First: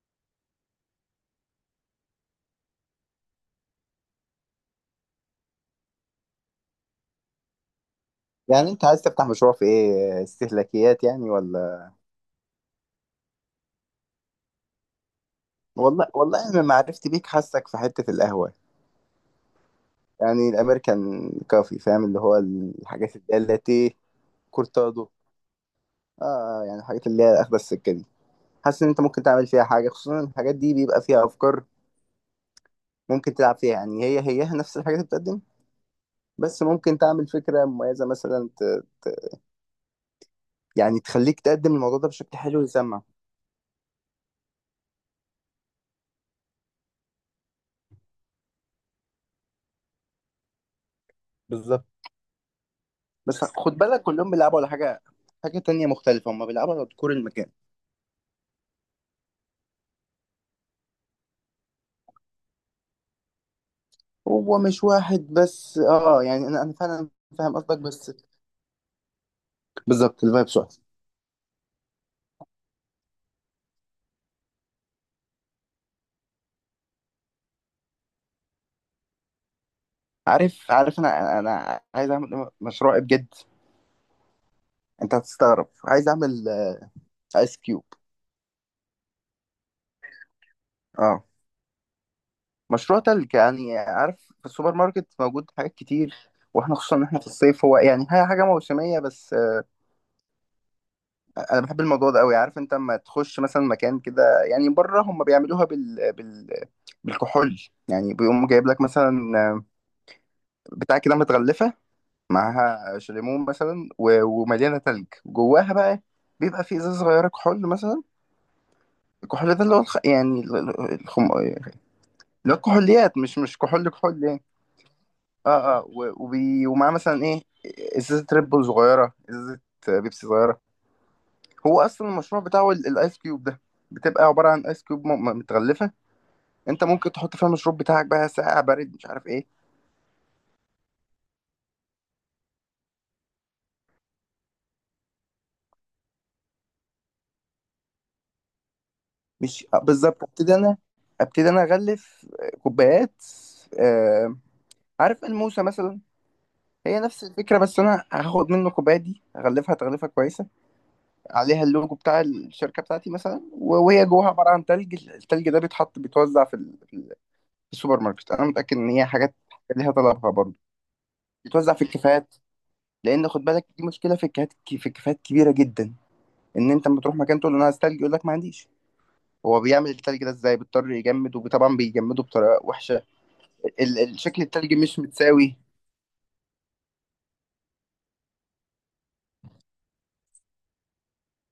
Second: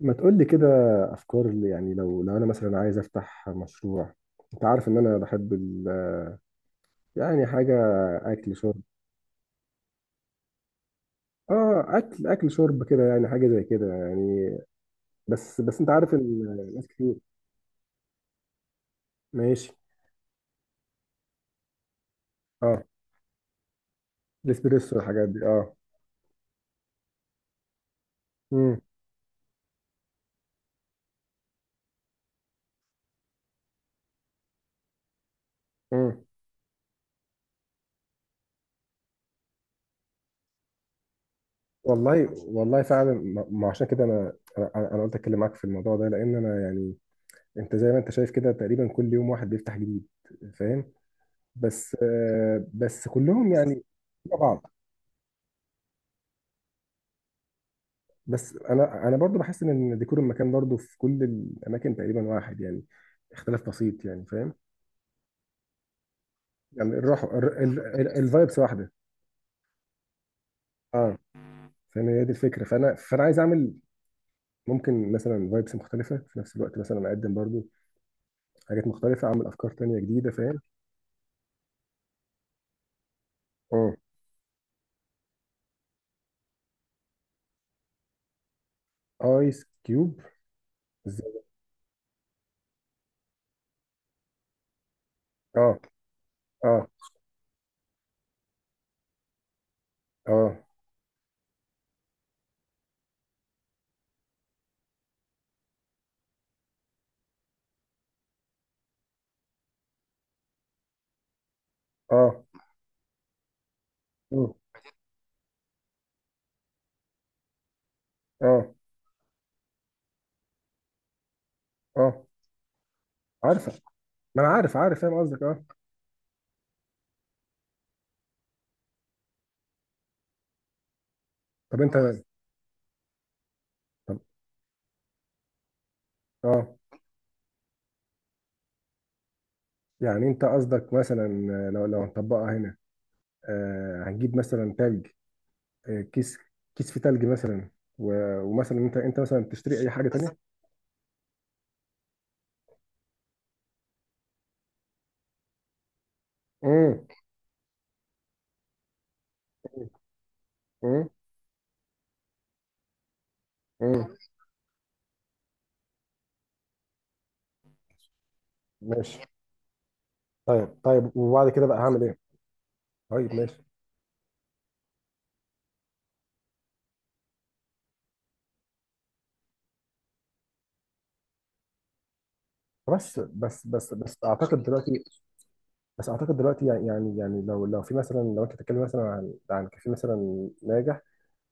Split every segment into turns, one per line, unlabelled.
ما تقول لي كده، افكار اللي يعني لو انا مثلا عايز افتح مشروع. انت عارف ان انا بحب ال... يعني حاجه، اكل
يعني
شرب.
انت عايز تفتح مشروع في ايه، استهلاكيات يعني
اه،
ولا؟
اكل شرب كده، يعني حاجه زي كده يعني. بس انت
والله
عارف
والله انا
ان
ما
ناس
عرفت
كتير.
بيك، حاسك في حتة القهوة.
ماشي.
يعني الامريكان كافي، فاهم اللي هو
اه،
الحاجات اللي هي اللاتيه،
الاسبريسو
كورتادو.
والحاجات دي. اه.
اه، يعني الحاجات اللي هي اخدة السكة دي.
امم.
حاسس ان انت ممكن تعمل فيها حاجة، خصوصا ان الحاجات دي بيبقى فيها افكار ممكن تلعب فيها. يعني هيها نفس الحاجات اللي بتقدم،
امم.
بس ممكن تعمل فكرة مميزة، مثلا يعني تخليك تقدم الموضوع ده
والله
بشكل حلو
والله
ويسمع.
فعلا، ما عشان كده انا انا أنا قلت اتكلم معاك في الموضوع ده، لان انا يعني انت زي ما انت شايف كده، تقريبا كل يوم واحد بيفتح جديد. فاهم؟
بالظبط.
بس بس
بس
كلهم
خد
يعني
بالك كلهم
شبه
بيلعبوا على
بعض.
حاجة، حاجة تانية مختلفة. هم بيلعبوا على ديكور المكان.
بس انا برضو بحس ان ديكور المكان برضو في كل الاماكن تقريبا واحد، يعني اختلاف بسيط، يعني فاهم؟
هو مش واحد بس، اه يعني انا
يعني
فعلا
الروح،
فاهم قصدك، بس
الفايبس واحده.
بالظبط الفايبس واحد.
اه. فاهم، هي دي الفكره. فانا عايز اعمل ممكن مثلا فايبس مختلفه في نفس الوقت، مثلا اقدم برضو حاجات مختلفه، اعمل افكار تانية جديده. فاهم؟
عارف، انا عايز اعمل مشروع إيه بجد.
اه،
انت هتستغرب، عايز اعمل ايس كيوب.
ايس كيوب.
اه،
ازاي؟
مشروع تلج. يعني عارف في السوبر ماركت موجود حاجات
اه.
كتير، واحنا
اه.
خصوصا ان احنا في الصيف. هو يعني هي حاجه موسميه، بس
اه.
انا بحب الموضوع ده قوي. عارف انت لما تخش مثلا مكان كده، يعني بره هم بيعملوها بالكحول. يعني بيقوم جايب لك مثلا، آه، بتاع كده متغلفه،
اه.
معاها شليمون مثلا
اه.
ومليانه تلج جواها بقى. بيبقى في ازازه صغيره كحول مثلا،
اه.
الكحول ده اللي هو الخ... يعني ال- ال- الخم... اللي
اه.
هو الكحوليات. مش
عارفه.
كحول كحول يعني.
ما انا عارف عارف فاهم قصدك. اه.
اه، ومعاه مثلا ايه، ازازه ريد بول صغيره، ازازه بيبسي صغيره. هو
طب انت.
اصلا المشروع بتاعه الايس كيوب ده،
طب
بتبقى عباره عن ايس كيوب متغلفه،
اه،
انت ممكن تحط فيها المشروب بتاعك بقى ساقع بارد مش عارف ايه.
يعني انت قصدك مثلا لو هنطبقها هنا، هتجيب مثلا تلج، كيس، كيس في تلج مثلا. ومثلا انت مثلا
مش
بتشتري اي حاجه
بالظبط.
تانية.
ابتدي انا، ابتدي انا اغلف كوبايات. آه، عارف الموسى مثلا، هي
امم.
نفس الفكرة. بس أنا هاخد منه كوباية دي أغلفها تغليفة كويسة،
امم.
عليها اللوجو بتاع الشركة بتاعتي مثلا، وهي
امم.
جواها عبارة عن تلج. التلج ده بيتحط، بيتوزع في السوبر ماركت. أنا متأكد إن هي
ماشي.
حاجات ليها طلبها برضه.
طيب طيب، وبعد كده
بيتوزع
بقى
في
هعمل ايه؟
الكافيهات، لأن
طيب
خد
ماشي.
بالك دي مشكلة في الكافيهات. كبيرة جدا، إن أنت لما تروح مكان تقول له أنا عايز تلج يقول لك ما عنديش. هو بيعمل التلج ده إزاي؟ بيضطر يجمد، وطبعا بيجمده بطريقة وحشة.
بس بس بس بس
شكل
اعتقد
التلج مش
دلوقتي.
متساوي.
بس اعتقد دلوقتي يعني يعني لو في مثلا، لو انت بتتكلم مثلا عن كافيه مثلا ناجح،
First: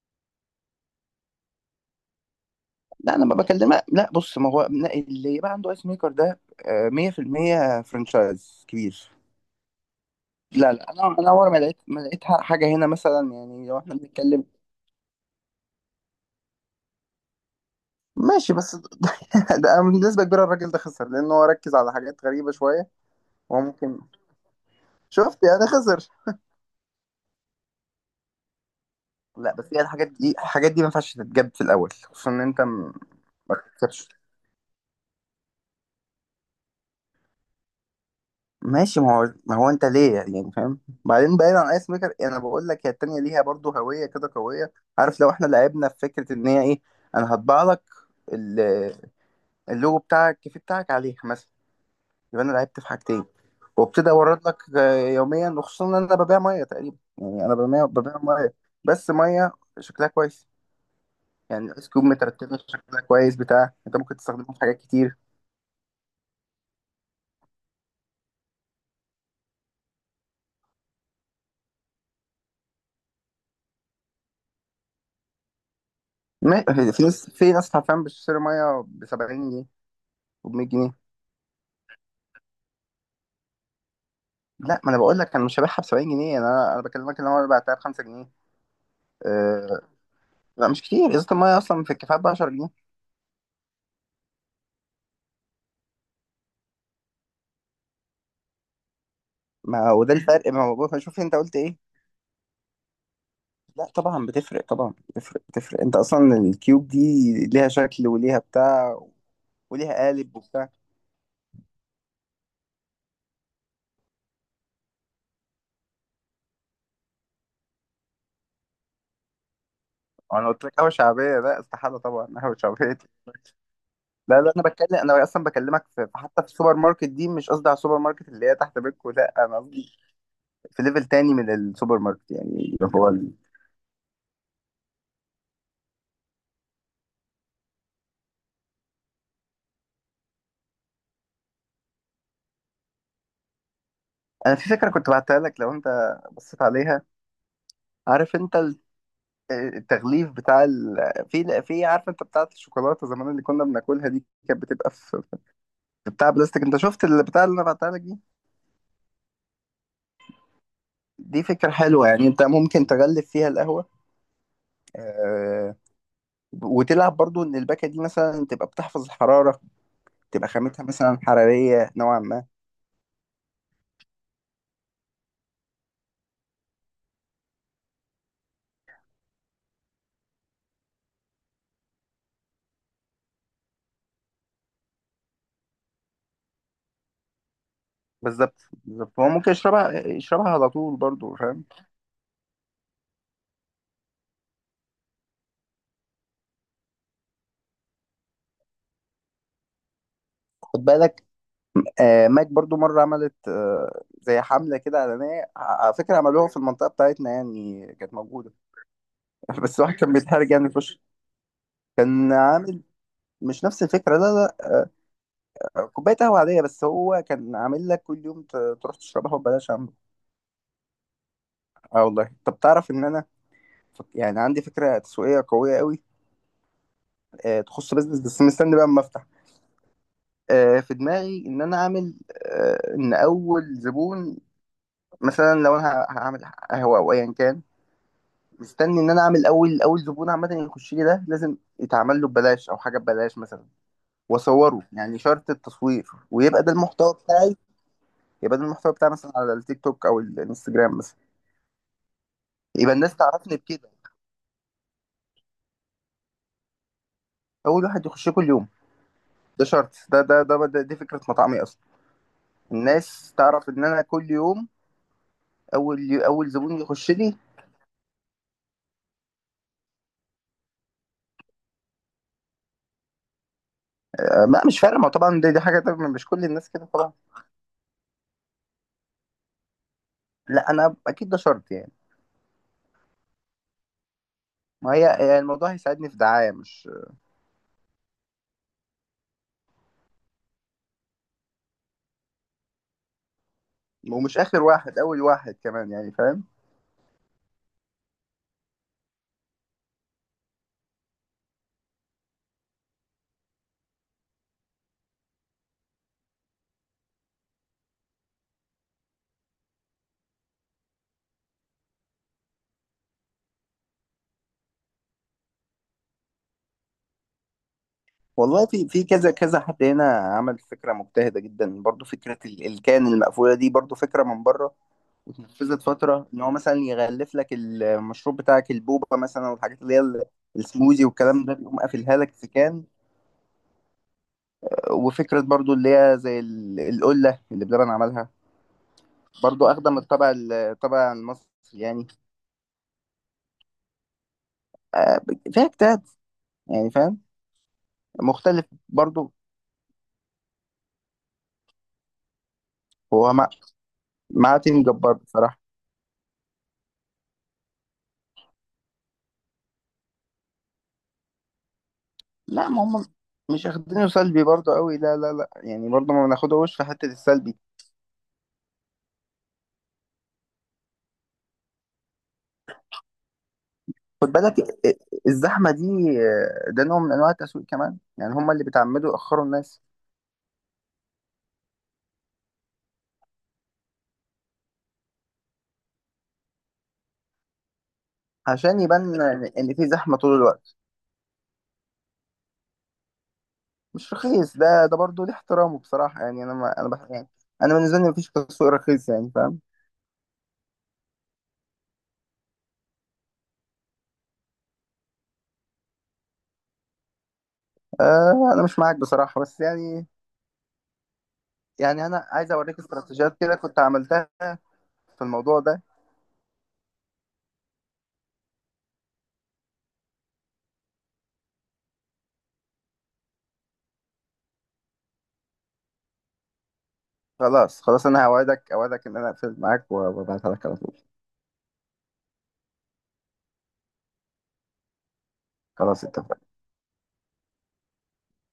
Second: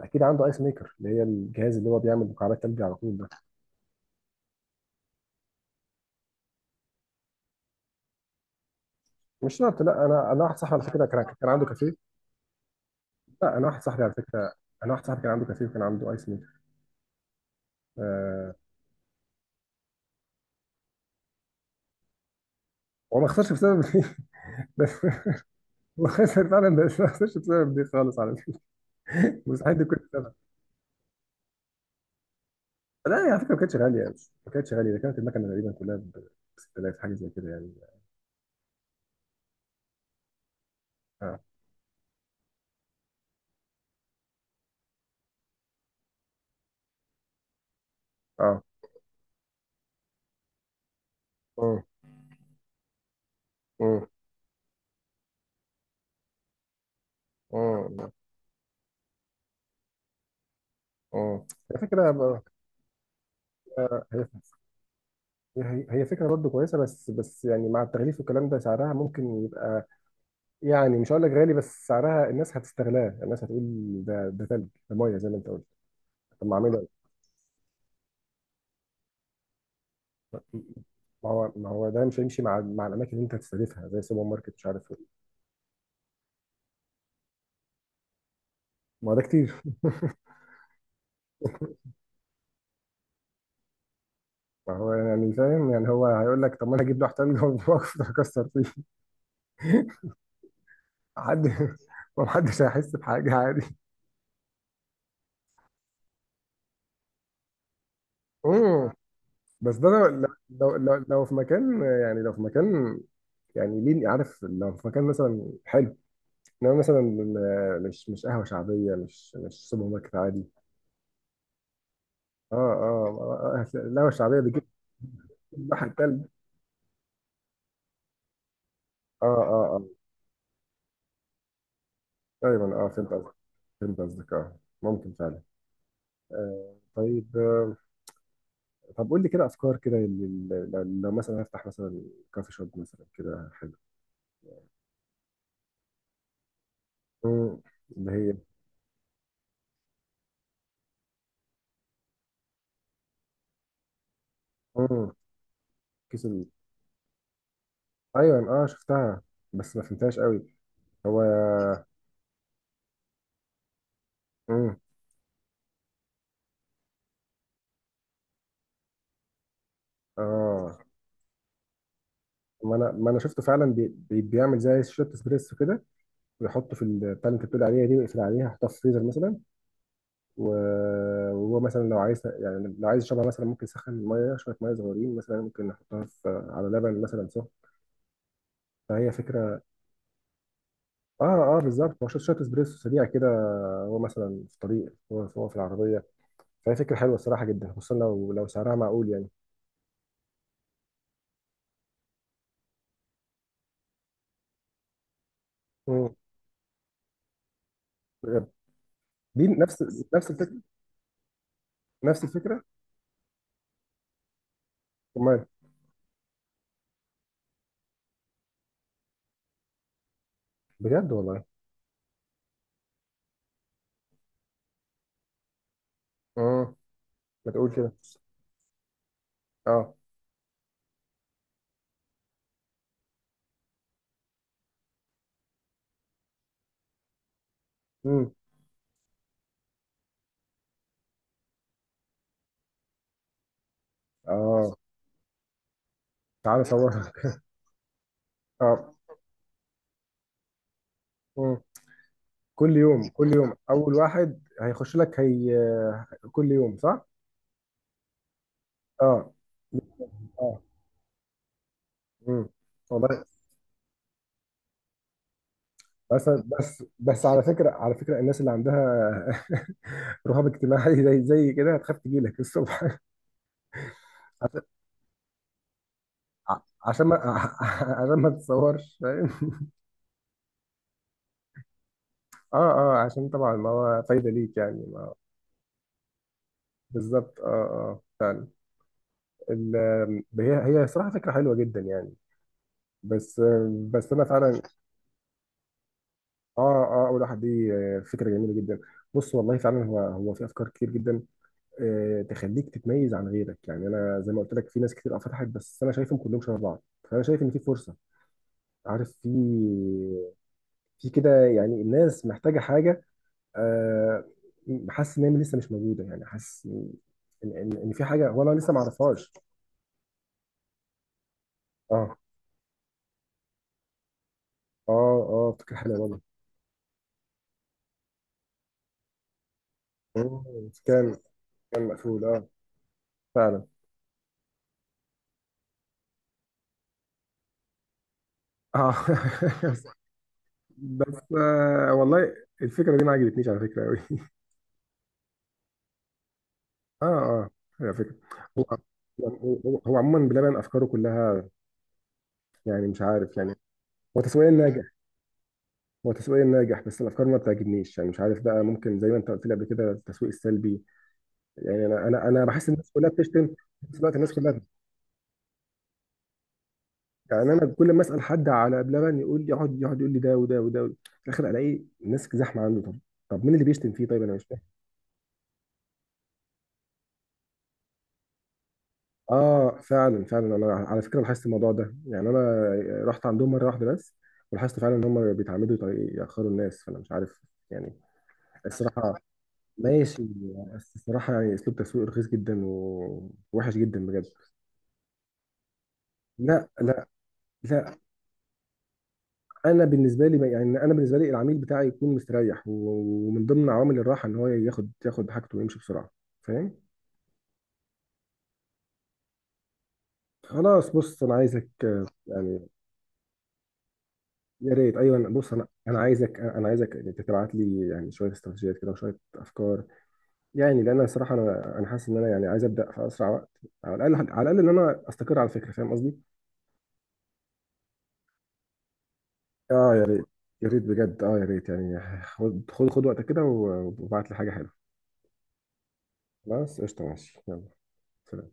اكيد عنده ايس ميكر، اللي هي الجهاز اللي هو بيعمل مكعبات ثلج على
لا
طول
انا
ده.
ما بكلمك. لا بص، ما هو لا، اللي يبقى عنده ايس ميكر ده 100% فرانشايز كبير.
مش شرط، لا انا واحد
لا
صاحبي على
لا،
فكره
انا
كان
انا
كان
اول ما
عنده
لقيت
كافيه.
حاجه هنا مثلا،
لا، انا
يعني لو
واحد
احنا
صاحبي على
بنتكلم.
فكره، انا واحد صاحبي كان عنده كافيه وكان عنده ايس ميكر.
ماشي،
آه.
بس ده، ده بنسبه كبيره الراجل ده خسر، لان هو ركز على حاجات غريبه شويه.
هو ما خسرش
هو
بسبب
ممكن،
دي بس.
شفت يعني
هو
خسر.
خسر فعلا بس ما خسرش بسبب دي خالص على فكره.
لا بس
مستحيل
هي
دي كنت
الحاجات دي
سبب.
الحاجات دي ما ينفعش تتجاب في الاول، خصوصا ان انت
لا، هي على فكره
ما
ما كانتش غاليه،
بتكسبش.
مش ما كانتش غاليه، ده كانت المكنه تقريبا كلها ب 6000 حاجه زي كده يعني.
ماشي. ما هو انت ليه يعني فاهم؟ بعدين
اه.
بعيد عن ايس ميكر، انا بقول لك هي التانية ليها برضو هوية كده قوية. عارف لو احنا لعبنا في فكرة ان هي ايه، انا هطبع لك
اه.
ال- اللوجو بتاعك، الكيف بتاعك عليها مثلا.
اه.
يبقى انا لعبت في حاجتين.
اه.
وابتدي اورد لك يوميا، وخصوصا ان انا ببيع 100 تقريبا. يعني انا ببيع
اه.
ببيع 100. بس 100 شكلها كويس.
اه.
يعني
هي
الايس كوب
فكره ب-،
مترتبة شكلها كويس بتاع، انت ممكن
هي،
تستخدمه في حاجات كتير.
هي فكره برضه كويسه، بس يعني مع التغليف والكلام ده سعرها ممكن يبقى، يعني مش هقول لك غالي، بس سعرها الناس هتستغلاه. الناس هتقول ده ثلج، ده ميه زي ما انت قلت. طب ما
ما-
اعمله.
في ناس حرفيا بتشتري مية ب 70 جنيه وب 100 جنيه.
ما هو ده مش هيمشي مع الاماكن اللي انت هتستهدفها زي سوبر ماركت، مش
لا،
عارف
ما
ايه.
انا بقول لك انا مش هبيعها ب 70 جنيه. انا بكلمك ان انا بعتها ب 5 جنيه.
ما هو ده كتير.
أه. لا مش كتير، ازازه الميه اصلا في الكفايه ب 10 جنيه.
ما هو، يعني فاهم، يعني هو هيقول لك طب ما انا هجيب لوح تلج واكسر فيه.
ما وده الفرق. ما هو شوف انت
حد.
قلت ايه.
ما حدش هيحس بحاجه، عادي.
لا طبعا بتفرق، طبعا بتفرق، انت اصلا الكيوب دي ليها شكل وليها
امم.
بتاع،
بس ده
وليها
لو.
قالب وبتاع.
لو في مكان، يعني لو في مكان، يعني ليه؟ عارف لو في مكان مثلا حلو، انما مثلا مش قهوه شعبيه، مش سوبر ماركت عادي.
انا قلت لك قهوه شعبيه؟ لا استحاله طبعا
اه.
قهوه شعبيه.
اه. آه. آه. القهوه الشعبيه
لا لا،
بتجيب
انا بتكلم، انا اصلا
لوح
بكلمك في
التلج.
حتى في السوبر ماركت دي. مش قصدي على السوبر ماركت اللي هي تحت بيتكو،
اه.
لا انا
اه. آه.
قصدي في ليفل تاني من السوبر ماركت يعني،
دايما، اه
اللي
فهمت
هو…
قصدك. فهمت قصدك، اه، ممكن فعلا. آه، طيب، آه. طب قول لي كده افكار كده لل-، لل-، لو مثلا هفتح مثلا كافي شوب مثلا كده حلو.
انا في فكره كنت بعتها لك، لو انت بصيت عليها.
مم، اللي هي.
عارف انت التغليف بتاع في، عارف انت بتاعه الشوكولاته زمان اللي كنا بناكلها دي؟ كانت بتبقى
مم،
في
كيس
بتاع
ال...
بلاستيك. انت شفت البتاع اللي انا بعتها لك دي،
ايوه، اه شفتها، بس ما فهمتهاش قوي. هو.
دي فكره حلوه. يعني انت ممكن تغلف فيها القهوه،
مم.
آه... وتلعب برضو ان الباكه دي مثلا تبقى بتحفظ الحراره، تبقى
اه،
خامتها مثلا حراريه نوعا ما.
ما انا شفته فعلا بي... بي- بيعمل زي شوت اسبريسو كده، ويحطه في ال-، بتاع اللي انت بتقول عليها دي، ويقفل عليها، يحطها في الفريزر مثلا. وهو مثلا لو عايز، يعني لو عايز يشربها مثلا، ممكن يسخن الميه شويه، ميه صغيرين مثلا، ممكن نحطها في على لبن مثلا سخن.
بالظبط
فهي
بالظبط، هو ممكن
فكره.
يشربها على طول برضو
اه، اه
فاهم.
بالظبط. هو شويه شوية اسبريسو سريع كده، هو مثلا في الطريق، هو في العربيه. فهي فكره حلوه الصراحه جدا، خصوصا لو سعرها معقول يعني.
خد بالك ماك برضو مرة عملت، زي حملة كده إعلانية، على
مم.
فكرة عملوها في المنطقة بتاعتنا، يعني كانت
بجد؟
موجودة.
دي
بس
نفس،
واحد كان
نفس
بيتحرج
الفكره،
يعني في وشه.
نفس
كان
الفكره.
عامل… مش نفس الفكرة لا.
امال.
لا، كوباية قهوة عادية، بس هو كان عامل لك كل يوم تروح تشربها وببلاش عم.
بجد والله.
اه والله. طب تعرف إن أنا يعني عندي فكرة تسويقية قوية قوي،
امم. ما تقول كده.
تخص بيزنس، بس مستني بقى أما أفتح.
اه.
في دماغي إن أنا أعمل، إن أول زبون، مثلا لو أنا هعمل قهوة أو أيا كان،
امم.
مستني ان انا اعمل اول زبون عامه يخش لي ده لازم يتعمل له ببلاش، او حاجه ببلاش مثلا،
اه.
واصوره يعني شرط التصوير، ويبقى
تعالى
ده
صورها
المحتوى بتاعي. يبقى ده المحتوى
اه.
بتاعي مثلا على التيك توك او الانستجرام مثلا.
مم. كل
يبقى
يوم،
الناس
كل يوم
تعرفني بكده،
اول واحد هيخش لك هي. كل يوم صح؟
اول واحد يخش كل يوم.
اه.
ده شرط، ده ده
اه.
ده, ده دي فكره مطعمي اصلا.
امم. والله.
الناس تعرف ان انا كل يوم اول
بس.
اول زبون
بس
يخش
بس
لي.
على فكره، على فكره الناس اللي عندها رهاب اجتماعي، زي كده هتخاف تجي لك الصبح.
ما
عشان.
مش فارق. ما طبعا دي حاجه، ده مش كل الناس كده
عشان
طبعا.
ما عشان ما تتصورش فاهم؟
لا انا اكيد ده شرط يعني.
اه. اه. عشان طبعا ما هو فايده ليك، يعني
ما
ما
هي
هو-.
هي الموضوع هيساعدني في دعايه، مش،
بالظبط، اه، اه، فعلا. ال-، هي صراحه فكره حلوه جدا يعني. بس. بس انا
ومش
فعلا.
اخر واحد، اول واحد كمان يعني فاهم.
اه. اه. اول واحد دي فكره جميله جدا. بص والله فعلا، هو في افكار كتير جدا، تخليك تتميز عن غيرك. يعني انا زي ما قلت لك في ناس كتير أه فتحت، بس انا شايفهم كلهم شبه بعض. فانا شايف ان في فرصه. عارف، في، في كده، يعني الناس محتاجه حاجه، آه، حاسس ان هي لسه مش موجوده، يعني حاسس ان إن في حاجه هو انا
والله
لسه ما
في كذا
اعرفهاش.
كذا حد هنا عمل فكره مجتهده جدا. برضو
اه.
فكره الكان المقفوله دي برضو فكره من بره،
اه. اه، فكره
واتنفذت
حلوه والله.
فتره، ان هو مثلا يغلف لك المشروب بتاعك، البوبا مثلا، والحاجات اللي هي
مم،
السموزي
كان.
والكلام ده، بيقوم
كان
قافلها
مقفول،
لك
اه.
في كان.
فعلا.
وفكره برضو اللي هي زي القله اللي بلبن عملها،
اه.
برضو اخدة من الطابع
بس
المصري يعني.
والله الفكره دي ما عجبتنيش على فكره قوي.
آه، فيها اجتهاد يعني
اه.
فاهم،
اه. هي فكرة. هو.
مختلف برضو.
يعني. هو عموما بلبن افكاره كلها، يعني مش
هو
عارف
مع،
يعني. هو تسويق
مع
ناجح.
تيم جبار بصراحه.
هو تسويق ناجح بس الافكار ما بتعجبنيش، يعني مش عارف بقى، ممكن زي ما انت قلت لي قبل كده، التسويق السلبي. يعني انا
لا
بحس
ما
الناس
هم
كلها بتشتم في
مش
نفس
اخدينه
الوقت، الناس
سلبي
كلها
برضه قوي. لا لا لا، يعني برضه ما بناخدهوش في حتة
يعني.
السلبي.
انا كل ما اسال حد على بلبن يقول لي، يقعد يقول لي ده وده وده وده. في الاخر الاقي الناس زحمه عنده. طب، طب مين اللي بيشتم فيه طيب؟
خد
انا مش.
بالك الزحمة دي ده نوع من انواع التسويق كمان. يعني هم اللي بيتعمدوا يأخروا
اه،
الناس
فعلا فعلا، انا على فكره لاحظت الموضوع ده، يعني انا رحت عندهم مره واحده بس، ولاحظت فعلا ان هم بيتعمدوا يط- ياخروا الناس، فانا مش عارف يعني.
عشان
الصراحه.
يبان إن في زحمة
ماشي.
طول الوقت.
بس الصراحه يعني اسلوب تسويق رخيص جدا ووحش جدا
مش
بجد.
رخيص. ده برضه ليه احترامه بصراحة. يعني انا
لا،
ما انا
لا،
بح يعني انا بالنسبة
لا.
لي مفيش تسويق رخيص، يعني فاهم.
انا بالنسبه لي العميل بتاعي يكون مستريح، ومن ضمن عوامل الراحه ان هو ياخد حاجته ويمشي بسرعه. فاهم؟
آه، انا مش معاك بصراحة بس يعني،
خلاص، بص انا عايزك
يعني انا عايز
يعني.
اوريك استراتيجيات كده كنت عملتها
يا ريت،
في
ايوه، بص
الموضوع
انا
ده.
انا عايزك، تبعت لي يعني شويه استراتيجيات كده وشويه افكار. يعني لان انا الصراحه انا حاسس ان انا يعني عايز ابدا في اسرع وقت، على الاقل على الاقل ان انا استقر على فكره. فاهم قصدي؟
خلاص خلاص، انا هوعدك، ان انا اقفل معاك
اه يا ريت.
وابعتها لك
يا
على
ريت
طول.
بجد، اه يا ريت، يعني خد خد خد وقتك كده، وابعت لي حاجه حلوه.
خلاص اتفقنا.
خلاص قشطه، ماشي، يلا، سلام.